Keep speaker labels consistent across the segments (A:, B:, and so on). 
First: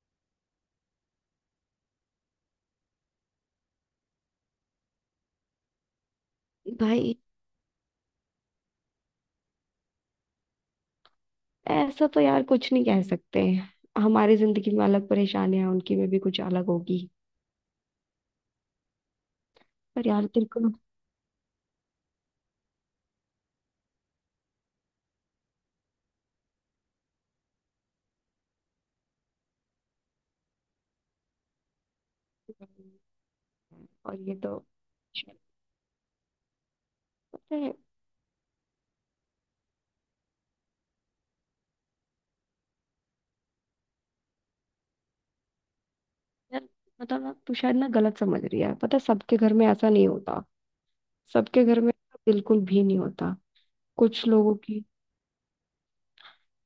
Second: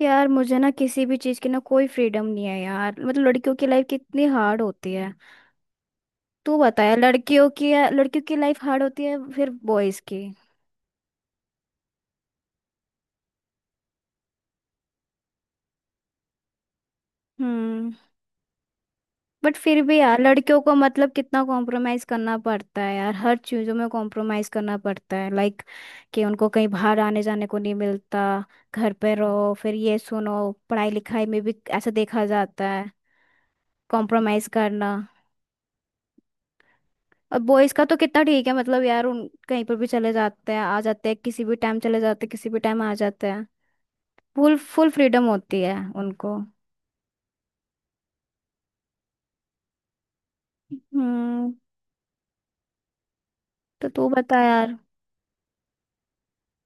A: यार मुझे ना किसी भी चीज की ना कोई फ्रीडम नहीं है यार। मतलब लड़कियों की लाइफ कितनी हार्ड होती है। तू बताया
B: भाई,
A: लड़कियों की लाइफ हार्ड होती है फिर बॉयज की।
B: ऐसा तो यार कुछ नहीं कह सकते। हमारी जिंदगी में अलग परेशानियां हैं, उनकी में भी कुछ अलग होगी।
A: हम्म। बट फिर भी
B: पर
A: यार
B: यार तेरे
A: लड़कियों
B: को
A: को मतलब कितना कॉम्प्रोमाइज करना पड़ता है यार, हर चीजों में कॉम्प्रोमाइज करना पड़ता है। लाइक कि उनको कहीं बाहर आने जाने को नहीं मिलता, घर पे रहो, फिर ये सुनो, पढ़ाई लिखाई में भी ऐसा देखा जाता है
B: और ये
A: कॉम्प्रोमाइज
B: तो
A: करना। और
B: पता
A: बॉयज
B: है।
A: का तो कितना ठीक है, मतलब यार उन कहीं पर भी चले जाते हैं आ जाते हैं, किसी भी टाइम चले जाते हैं किसी भी टाइम आ जाते हैं। फुल फुल फ्रीडम होती है उनको।
B: यार मतलब ना तू शायद ना गलत समझ रही है। पता है, सबके घर में ऐसा नहीं होता।
A: हम्म।
B: सबके घर में बिल्कुल भी नहीं होता।
A: तो तू
B: कुछ
A: बता
B: लोगों
A: यार।
B: की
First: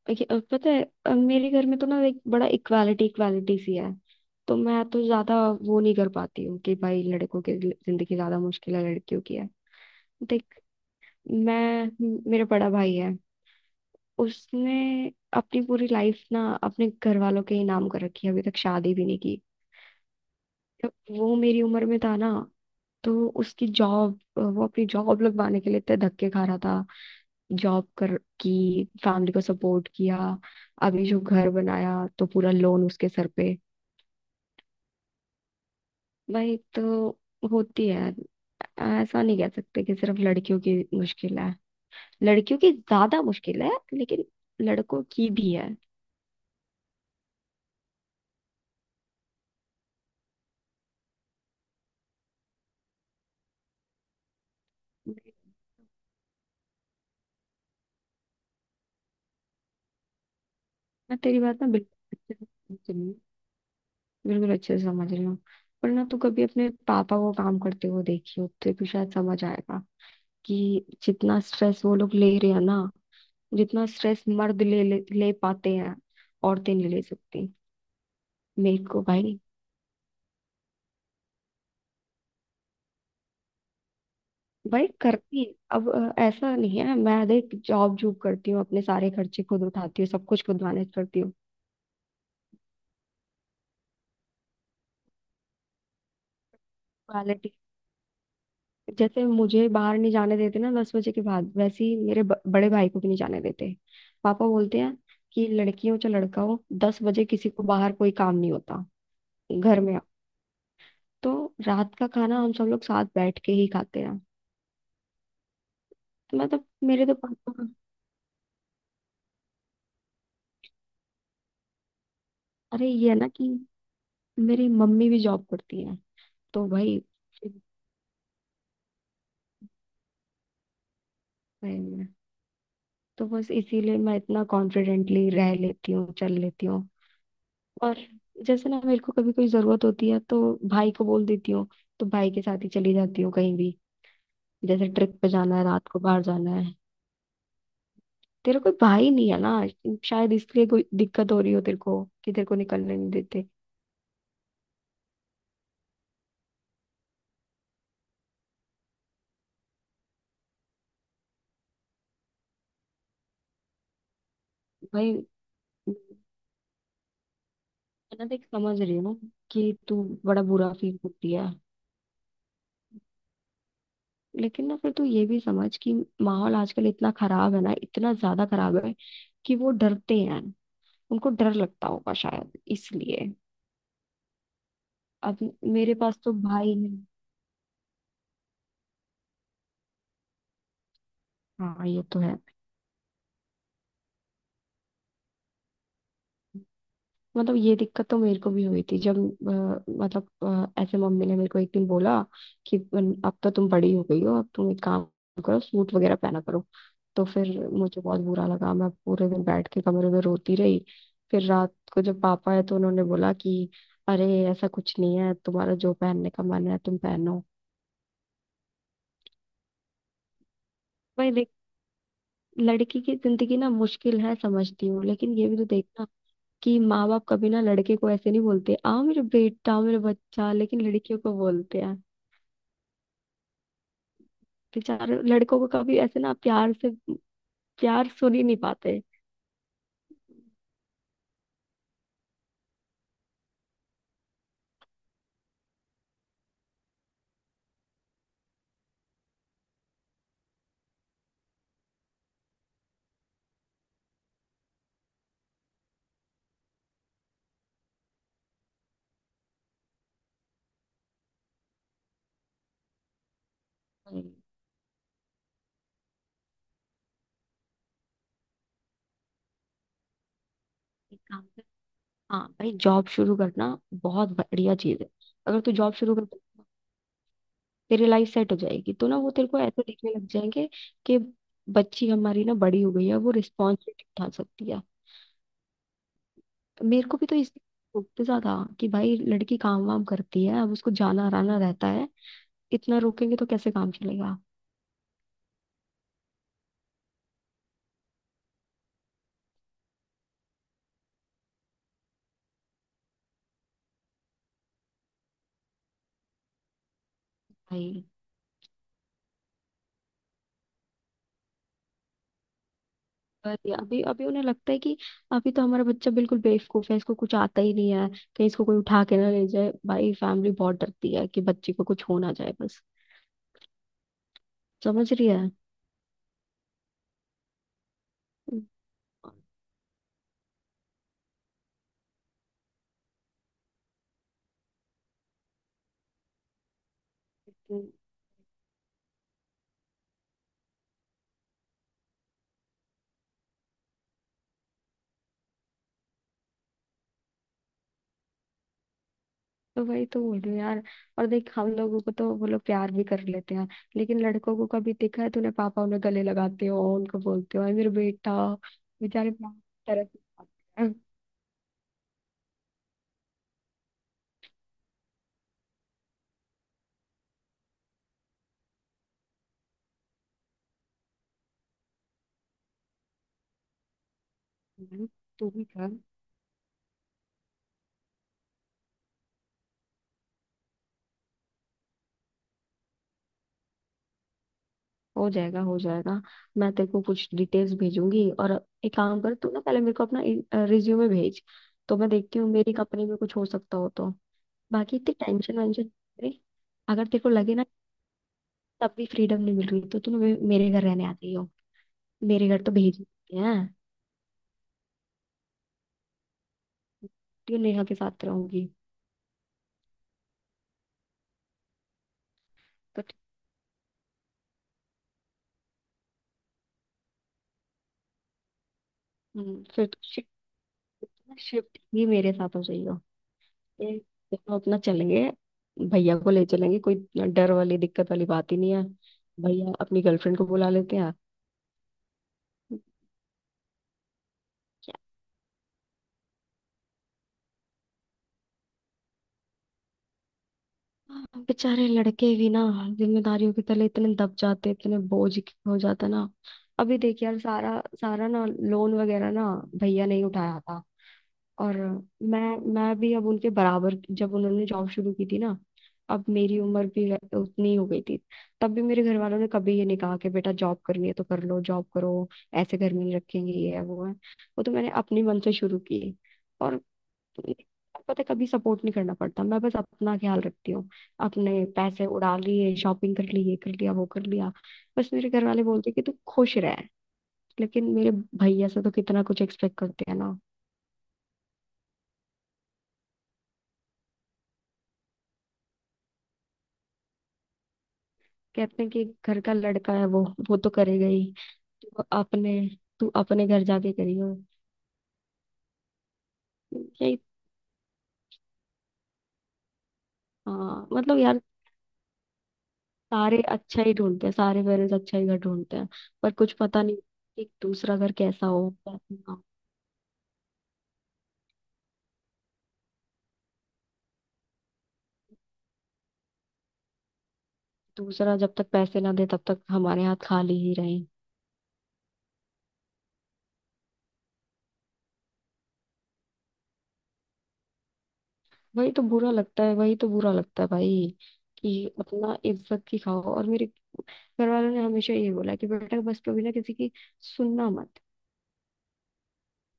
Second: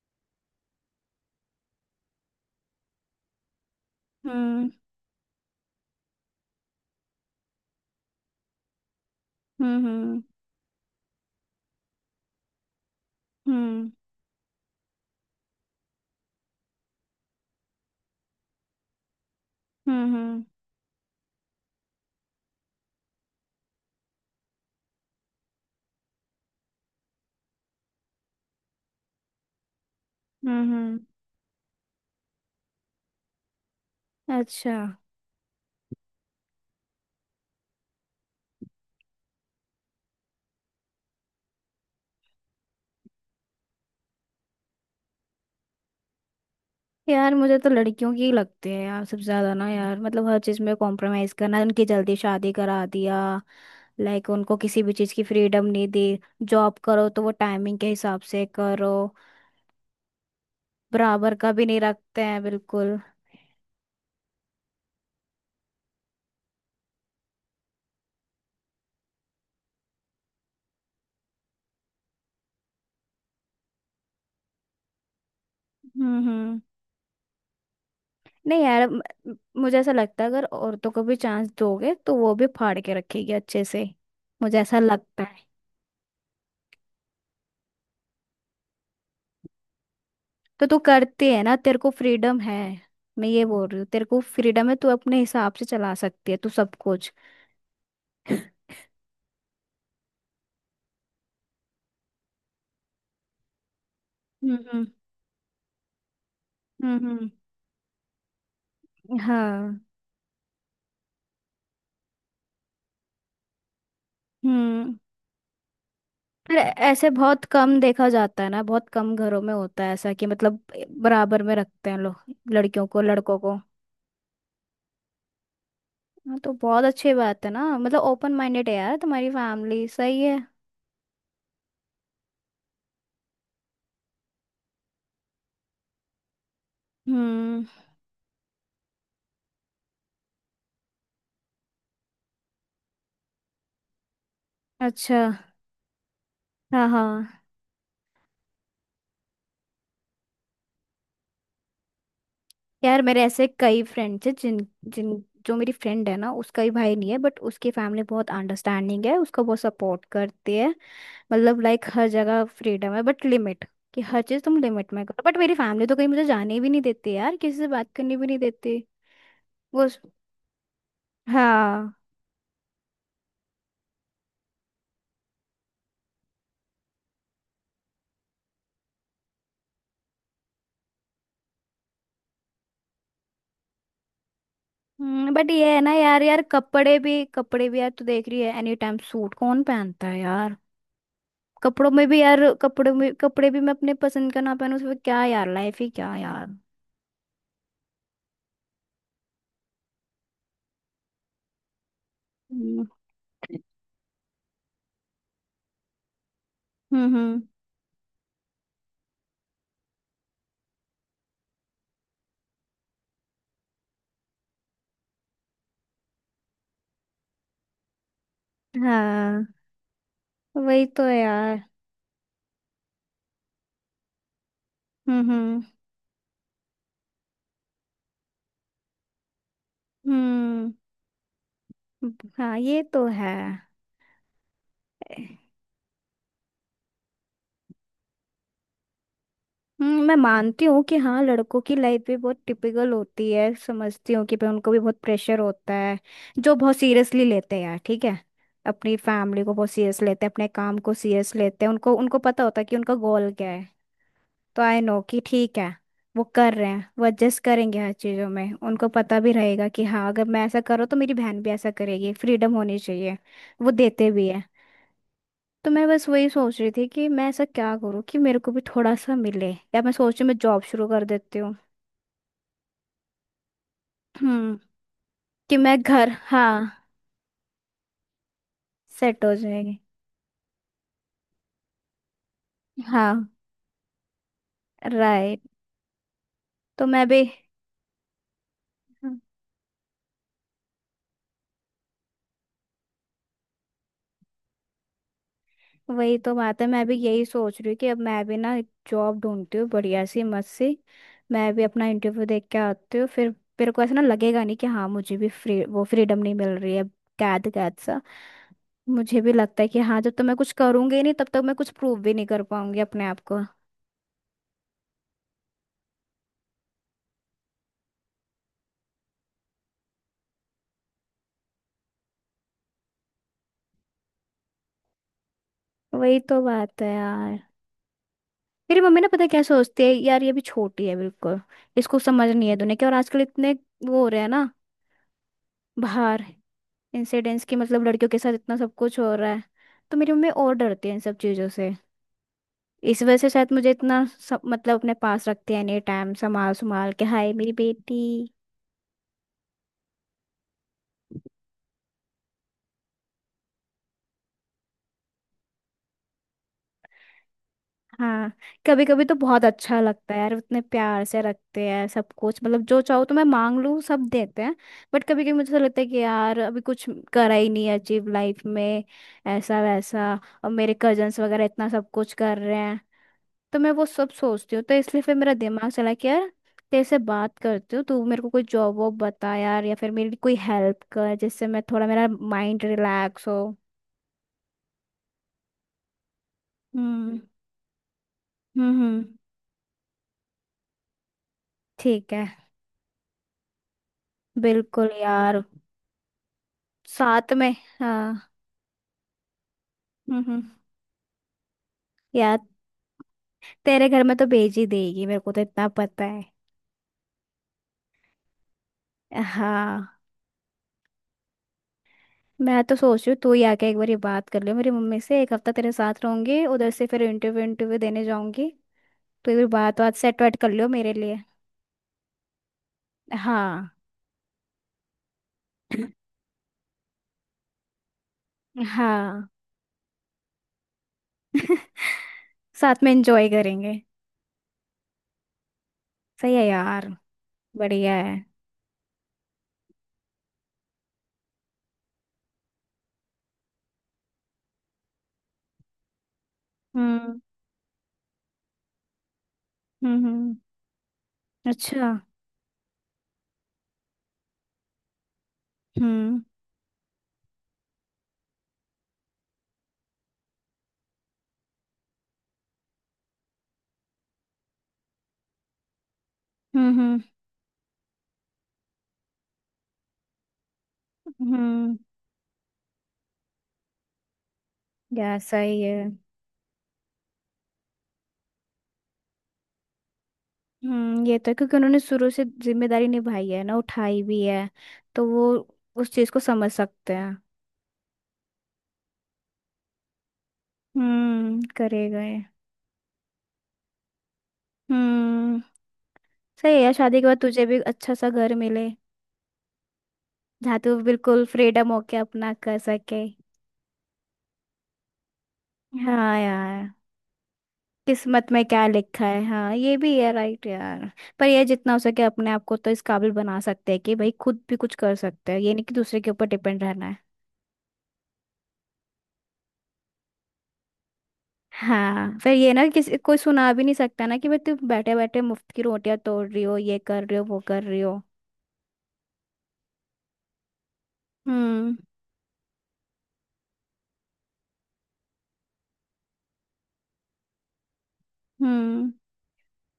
B: देखिए, पता है, मेरे घर में तो ना एक बड़ा इक्वालिटी इक्वालिटी सी है। तो
A: हम्म।
B: मैं तो ज्यादा वो नहीं कर पाती हूँ कि भाई लड़कों की जिंदगी ज्यादा मुश्किल है लड़कियों की है।
A: हम्म। हम्म।
B: मैं, मेरा बड़ा भाई है। उसने अपनी पूरी लाइफ ना अपने घर वालों के ही नाम कर रखी है, अभी तक शादी भी नहीं की।
A: हम्म।
B: जब वो मेरी उम्र में था ना, तो उसकी जॉब वो अपनी जॉब लगवाने के लिए इतने धक्के खा रहा था। जॉब कर की फैमिली को सपोर्ट किया।
A: हम्म हम्म,
B: अभी जो घर बनाया तो पूरा लोन उसके सर पे।
A: अच्छा।
B: भाई तो होती है, ऐसा नहीं कह सकते कि सिर्फ लड़कियों की मुश्किल है। लड़कियों की ज्यादा मुश्किल है लेकिन लड़कों की भी
A: यार मुझे तो लड़कियों की ही लगती है यार सबसे ज्यादा, ना यार मतलब हर चीज में कॉम्प्रोमाइज करना, उनकी जल्दी शादी करा दिया। लाइक उनको किसी भी चीज
B: है।
A: की फ्रीडम नहीं दी, जॉब करो तो वो टाइमिंग के हिसाब से करो,
B: मैं
A: बराबर
B: तेरी
A: का
B: बात
A: भी
B: ना
A: नहीं
B: बिल्कुल
A: रखते
B: अच्छे
A: हैं
B: से समझ
A: बिल्कुल।
B: रही हूँ, बिल्कुल अच्छे से समझ रही हूँ। पर ना तू कभी अपने पापा को काम करते हुए देखी हो तो तू शायद समझ आएगा कि जितना स्ट्रेस वो लोग ले रहे हैं ना, जितना स्ट्रेस मर्द ले ले, ले पाते हैं,
A: हम्म।
B: औरतें नहीं ले सकती।
A: नहीं
B: मेरे
A: यार म-
B: को
A: म-
B: भाई
A: मुझे ऐसा लगता है अगर औरतों को भी चांस दोगे तो वो भी फाड़ के रखेगी अच्छे से, मुझे ऐसा
B: भाई
A: लगता है।
B: करती है। अब ऐसा नहीं है, मैं देख जॉब जॉब करती हूँ, अपने सारे खर्चे खुद उठाती हूँ, सब कुछ खुद
A: तो तू
B: मैनेज करती
A: करती है ना, तेरे को फ्रीडम है, मैं ये बोल रही हूँ तेरे को फ्रीडम है, तू अपने हिसाब से चला सकती है तू सब कुछ।
B: हूँ। जैसे मुझे बाहर नहीं जाने देते ना 10 बजे के बाद, वैसे ही मेरे बड़े भाई को भी नहीं जाने देते। पापा
A: हम्म।
B: बोलते
A: हम्म,
B: हैं कि लड़की हो चाहे लड़का हो, 10 बजे
A: हम्म
B: किसी को बाहर कोई काम नहीं होता, घर
A: हाँ।
B: में आओ। तो रात का खाना हम सब लोग साथ बैठ के ही खाते हैं।
A: हम्म। पर
B: मतलब मेरे
A: ऐसे
B: तो
A: बहुत
B: पापा का-
A: कम देखा जाता है ना, बहुत कम घरों में होता है ऐसा कि मतलब बराबर में रखते हैं लोग लड़कियों
B: अरे
A: को
B: ये है ना
A: लड़कों
B: कि
A: को।
B: मेरी मम्मी भी जॉब करती है।
A: हाँ तो
B: तो
A: बहुत
B: भाई
A: अच्छी बात है
B: फिर-
A: ना, मतलब ओपन माइंडेड है यार तुम्हारी फैमिली, सही है।
B: भाई मैं- तो बस इसीलिए मैं इतना कॉन्फिडेंटली रह लेती हूँ, चल लेती हूँ।
A: हम्म
B: और जैसे ना मेरे को कभी कोई जरूरत होती है तो भाई को बोल देती हूँ, तो भाई के साथ ही चली जाती हूँ कहीं भी। जैसे
A: अच्छा।
B: ट्रिप पे जाना है, रात को बाहर जाना है।
A: हाँ हाँ।
B: तेरा कोई भाई नहीं है ना, शायद इसलिए कोई दिक्कत हो रही हो तेरे को कि तेरे को निकलने
A: यार
B: नहीं
A: मेरे ऐसे
B: देते।
A: कई फ्रेंड्स हैं जिन जिन जो मेरी फ्रेंड है ना, उसका ही भाई नहीं है बट उसकी फैमिली बहुत अंडरस्टैंडिंग है, उसको बहुत सपोर्ट करती है। मतलब लाइक हर जगह फ्रीडम है बट लिमिट, कि हर चीज़ तुम लिमिट में
B: भाई
A: करो। बट मेरी फैमिली तो कहीं मुझे जाने भी नहीं देती यार, किसी से बात करने
B: मैं ना
A: भी नहीं
B: देख
A: देती।
B: समझ रही हूँ कि
A: वो
B: तू बड़ा बुरा फील करती है,
A: हाँ।
B: लेकिन ना फिर तू ये भी समझ कि माहौल आजकल इतना खराब है ना, इतना ज्यादा खराब है कि वो डरते हैं। उनको डर लगता होगा शायद इसलिए। अब
A: बट ये है ना
B: मेरे पास
A: यार,
B: तो
A: यार
B: भाई है।
A: कपड़े भी यार तू देख रही है, एनी टाइम सूट कौन पहनता है यार।
B: हाँ,
A: कपड़ों
B: ये
A: में
B: तो
A: भी
B: है।
A: यार, कपड़ों में कपड़े भी मैं अपने पसंद का ना पहनूं, उसमें क्या यार, लाइफ ही क्या यार।
B: मतलब ये दिक्कत तो मेरे को भी हुई थी जब मतलब ऐसे मम्मी ने मेरे को एक दिन बोला कि
A: हम्म।
B: "बन- अब तो तुम बड़ी हो गई हो, अब तुम एक काम करो, सूट वगैरह पहना करो।"
A: हम्म,
B: तो फिर मुझे बहुत बुरा लगा, मैं पूरे दिन बैठ के कमरे में रोती रही। फिर रात को जब पापा आए तो उन्होंने बोला कि अरे ऐसा कुछ नहीं है, तुम्हारा जो पहनने का मन है तुम पहनो।
A: हाँ। वही तो
B: भाई देख,
A: यार।
B: लड़की की जिंदगी ना मुश्किल है, समझती हूँ,
A: हम्म
B: लेकिन ये भी
A: हम्म
B: तो देखना कि माँ बाप कभी ना लड़के को ऐसे नहीं बोलते, आओ मेरे बेटा, आओ मेरे बच्चा,
A: हम्म।
B: लेकिन लड़कियों को बोलते हैं।
A: हाँ ये तो है।
B: बेचारे लड़कों को कभी ऐसे ना प्यार से प्यार सुन ही नहीं पाते।
A: मैं मानती हूँ कि हाँ लड़कों की लाइफ भी बहुत टिपिकल होती है, समझती हूँ कि पे उनको भी बहुत प्रेशर होता है, जो बहुत सीरियसली लेते हैं यार, ठीक है। अपनी फैमिली को बहुत सीरियस लेते हैं, अपने काम को सीरियस लेते हैं, उनको उनको पता होता है कि उनका गोल क्या है। तो आई नो कि ठीक है, वो कर रहे हैं, वो एडजस्ट करेंगे हर चीज़ों में, उनको पता भी रहेगा कि हाँ अगर मैं ऐसा करूँ तो मेरी बहन भी ऐसा करेगी, फ्रीडम होनी चाहिए, वो देते भी
B: हम्म,
A: है। तो मैं बस वही सोच रही थी कि मैं ऐसा क्या करूँ कि मेरे को भी थोड़ा सा मिले, या मैं सोच रही हूँ मैं जॉब शुरू कर
B: एक
A: देती
B: काम
A: हूँ।
B: कर। हाँ भाई, जॉब शुरू करना बहुत
A: हम्म।
B: बढ़िया चीज है।
A: कि
B: अगर तू
A: मैं
B: जॉब
A: घर,
B: शुरू कर,
A: हाँ।
B: तेरी लाइफ सेट हो जाएगी तो ना
A: सेट
B: वो
A: हो
B: तेरे को
A: जाएगी।
B: ऐसे देखने लग जाएंगे कि बच्ची हमारी ना बड़ी हो गई है, वो
A: हाँ,
B: रिस्पॉन्सिबिलिटी उठा सकती है।
A: राइट। तो मैं
B: मेरे को
A: भी,
B: भी तो इसलिए रोकते ज्यादा कि भाई लड़की काम वाम करती है, अब उसको जाना आना रहता है, इतना रोकेंगे तो कैसे काम चलेगा।
A: वही तो बात है, मैं भी यही सोच रही हूँ कि अब मैं भी ना जॉब ढूंढती हूँ बढ़िया सी मस्त सी, मैं भी अपना इंटरव्यू देख के आती हूँ फिर। मेरे को ऐसा ना लगेगा नहीं कि हाँ मुझे भी फ्री, वो फ्रीडम नहीं मिल रही है, कैद कैद सा।
B: भाई
A: मुझे भी लगता है कि हाँ, जब तक मैं कुछ करूंगी नहीं तब तक मैं कुछ प्रूव भी नहीं कर पाऊंगी अपने आप को।
B: पर ये अभी अभी उन्हें लगता है कि अभी तो हमारा बच्चा बिल्कुल बेवकूफ है, इसको कुछ आता ही नहीं है, कहीं इसको कोई उठा के ना ले जाए। भाई फैमिली बहुत डरती है कि बच्चे को कुछ हो ना जाए बस। समझ रही है।
A: वही तो बात है यार। मेरी मम्मी ना, पता है क्या सोचती है यार, ये भी छोटी है बिल्कुल, इसको समझ नहीं है दुनिया की, और आजकल इतने वो हो रहे हैं ना बाहर इंसिडेंट्स की, मतलब
B: हम्म,
A: लड़कियों के साथ इतना सब कुछ हो रहा है, तो मेरी मम्मी और डरती है इन सब चीज़ों से। इस वजह से शायद मुझे इतना सब मतलब अपने पास रखते हैं एनी टाइम, संभाल संभाल के हाय मेरी बेटी।
B: तो वही तो बोल रही हूँ यार। और देख, हम लोगों को तो वो लोग प्यार भी कर लेते हैं, लेकिन लड़कों को कभी देखा है तूने पापा उन्हें गले लगाते हो, उनको बोलते हो "अरे मेरा
A: हाँ,
B: बेटा"।
A: कभी कभी तो
B: बेचारे
A: बहुत
B: पापा
A: अच्छा
B: तरफ
A: लगता
B: से
A: है यार, उतने
B: आते हैं।
A: प्यार से रखते हैं सब कुछ, मतलब जो चाहो तो मैं मांग लूँ सब देते हैं। बट कभी कभी मुझे ऐसा लगता है कि यार अभी कुछ करा ही नहीं अचीव लाइफ में ऐसा वैसा, और मेरे कजन्स वगैरह इतना सब कुछ कर रहे हैं, तो मैं वो सब सोचती हूँ तो इसलिए
B: मैंने,
A: फिर मेरा
B: तू भी
A: दिमाग
B: कर,
A: चला कि यार तेरे से बात करती हूँ, तू मेरे को कोई जॉब वॉब बता यार, या फिर मेरी कोई हेल्प कर जिससे मैं थोड़ा मेरा माइंड रिलैक्स हो।
B: हो जाएगा, हो जाएगा। मैं तेरे को
A: हम्म।
B: कुछ डिटेल्स भेजूंगी। और
A: हम्म,
B: एक काम कर, तू ना पहले मेरे को अपना रिज्यूमे भेज, तो मैं
A: ठीक है।
B: देखती हूँ मेरी कंपनी में कुछ हो सकता हो तो।
A: बिल्कुल
B: बाकी इतनी
A: यार।
B: टेंशन वेंशन नहीं। अगर तेरे को
A: साथ में,
B: लगे ना
A: हाँ।
B: तब भी फ्रीडम नहीं मिल रही तो तू
A: हम्म।
B: मेरे घर रहने आती हो,
A: यार
B: मेरे घर तो भेज ही देते हैं।
A: तेरे घर में तो भेज ही देगी मेरे को तो इतना पता है।
B: तू नेहा के साथ रहूंगी।
A: हाँ, मैं तो सोच
B: तो
A: रही हूँ
B: ठीक-
A: तू ही आके एक बार ये बात कर ले मेरी मम्मी से, एक हफ्ता तेरे साथ रहूंगी, उधर से फिर इंटरव्यू इंटरव्यू देने जाऊंगी। तो ये बात
B: फिर
A: बात सेट
B: शिफ्ट
A: वेट कर लियो मेरे लिए।
B: शिफ्ट भी मेरे साथ हो जाइयो।
A: हाँ।
B: ये दोनों अपना चलेंगे, भैया को ले चलेंगे, कोई डर वाली दिक्कत वाली बात ही नहीं है।
A: हाँ,
B: भैया अपनी गर्लफ्रेंड को बुला लेते हैं।
A: साथ में एंजॉय करेंगे। सही है यार, बढ़िया है।
B: हाँ, बेचारे लड़के भी ना जिम्मेदारियों के तले इतने दब जाते, इतने बोझ के हो जाता ना। अभी
A: हम्म।
B: देख यार, सारा सारा ना लोन वगैरह ना
A: हम्म,
B: भैया ने ही उठाया था। और
A: अच्छा।
B: मैं मैं भी अब उनके बराबर, जब उन्होंने जॉब शुरू की थी ना,
A: हम्म
B: अब मेरी उम्र भी उतनी ही हो गई थी। तब भी मेरे घर वालों ने कभी ये नहीं कहा कि बेटा जॉब करनी है तो कर लो, जॉब करो, ऐसे घर में नहीं रखेंगे, ये है वो है। वो तो मैंने अपनी मन से शुरू की। और
A: हम्म।
B: पता है, कभी सपोर्ट नहीं करना पड़ता, मैं बस अपना ख्याल रखती हूँ, अपने
A: हम्म,
B: पैसे उड़ा लिए, शॉपिंग कर ली, ये कर लिया, वो कर लिया। बस
A: यार
B: मेरे घर
A: सही
B: वाले
A: है।
B: बोलते हैं कि तू खुश रह। लेकिन मेरे भैया से तो कितना कुछ एक्सपेक्ट करते हैं ना।
A: हम्म, ये तो है, क्योंकि उन्होंने शुरू से जिम्मेदारी निभाई है ना, उठाई भी है, तो वो उस चीज को समझ सकते हैं।
B: कहते हैं कि घर का लड़का है, वो तो करेगा ही।
A: हम्म, करे
B: तू
A: गए।
B: अपने, तू अपने घर जाके करियो।
A: हम्म, सही है यार, शादी के बाद
B: यही
A: तुझे भी अच्छा सा घर मिले, जहाँ तू
B: हाँ, मतलब
A: बिल्कुल
B: यार
A: फ्रीडम होके अपना कर सके।
B: सारे अच्छा ही ढूंढते हैं, सारे पेरेंट्स अच्छा ही घर ढूंढते हैं,
A: हाँ
B: पर कुछ
A: यार,
B: पता नहीं कि दूसरा घर
A: किस्मत में
B: कैसा
A: क्या
B: हो।
A: लिखा है, हाँ ये भी है, राइट यार। पर ये जितना हो सके अपने आप को तो इस काबिल बना सकते हैं कि भाई खुद भी कुछ कर सकते हैं, ये नहीं कि दूसरे के ऊपर डिपेंड रहना है।
B: दूसरा जब तक पैसे ना दे तब तक हमारे हाथ खाली ही रहे।
A: हाँ फिर ये ना किसी कोई सुना भी नहीं सकता ना कि भाई तुम बैठे बैठे मुफ्त की रोटियां तोड़ रही हो, ये कर रही हो, वो कर रही हो।
B: वही तो बुरा लगता है, वही तो बुरा लगता है भाई, कि
A: हम्म।
B: अपना इज्जत की खाओ। और मेरे घर वालों ने हमेशा ये बोला कि बेटा बस कभी ना किसी की सुनना मत।
A: हम्म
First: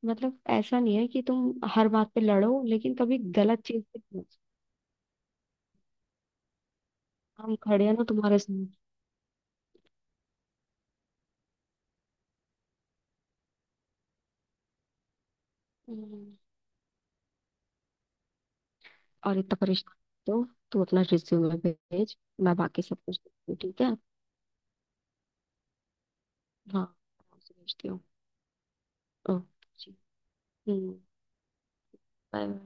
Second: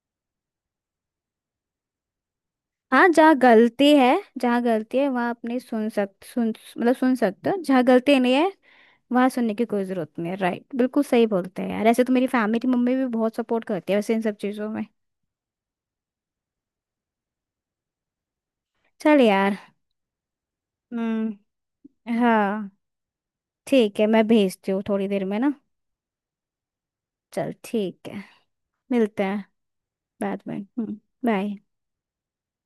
B: मतलब ऐसा नहीं है कि तुम हर बात पे लड़ो, लेकिन
A: हाँ
B: कभी
A: जहाँ
B: गलत चीज
A: गलती है,
B: पे मत।
A: जहाँ गलती है वहाँ अपनी सुन, मतलब सुन सकते
B: हम
A: हो, जहाँ
B: खड़े हैं ना
A: गलती नहीं
B: तुम्हारे
A: है
B: साथ।
A: वहाँ सुनने की कोई जरूरत नहीं है। राइट, बिल्कुल सही बोलते हैं यार, ऐसे तो मेरी फैमिली मेरी मम्मी भी बहुत सपोर्ट करती है वैसे इन सब चीज़ों में।
B: हम्म।
A: चल
B: और इतना
A: यार।
B: परेशान तो, तू अपना रिज्यूमे
A: हम्म,
B: भेज, मैं
A: हाँ।
B: बाकी सब कुछ देखती हूँ, ठीक है।
A: ठीक है, मैं भेजती हूँ थोड़ी देर में ना।
B: हाँ,
A: चल
B: भेजती हूँ।
A: ठीक है, मिलते हैं
B: ओके जी।
A: बाद में। हम्म।
B: हम्म,
A: बाय।
B: बाय।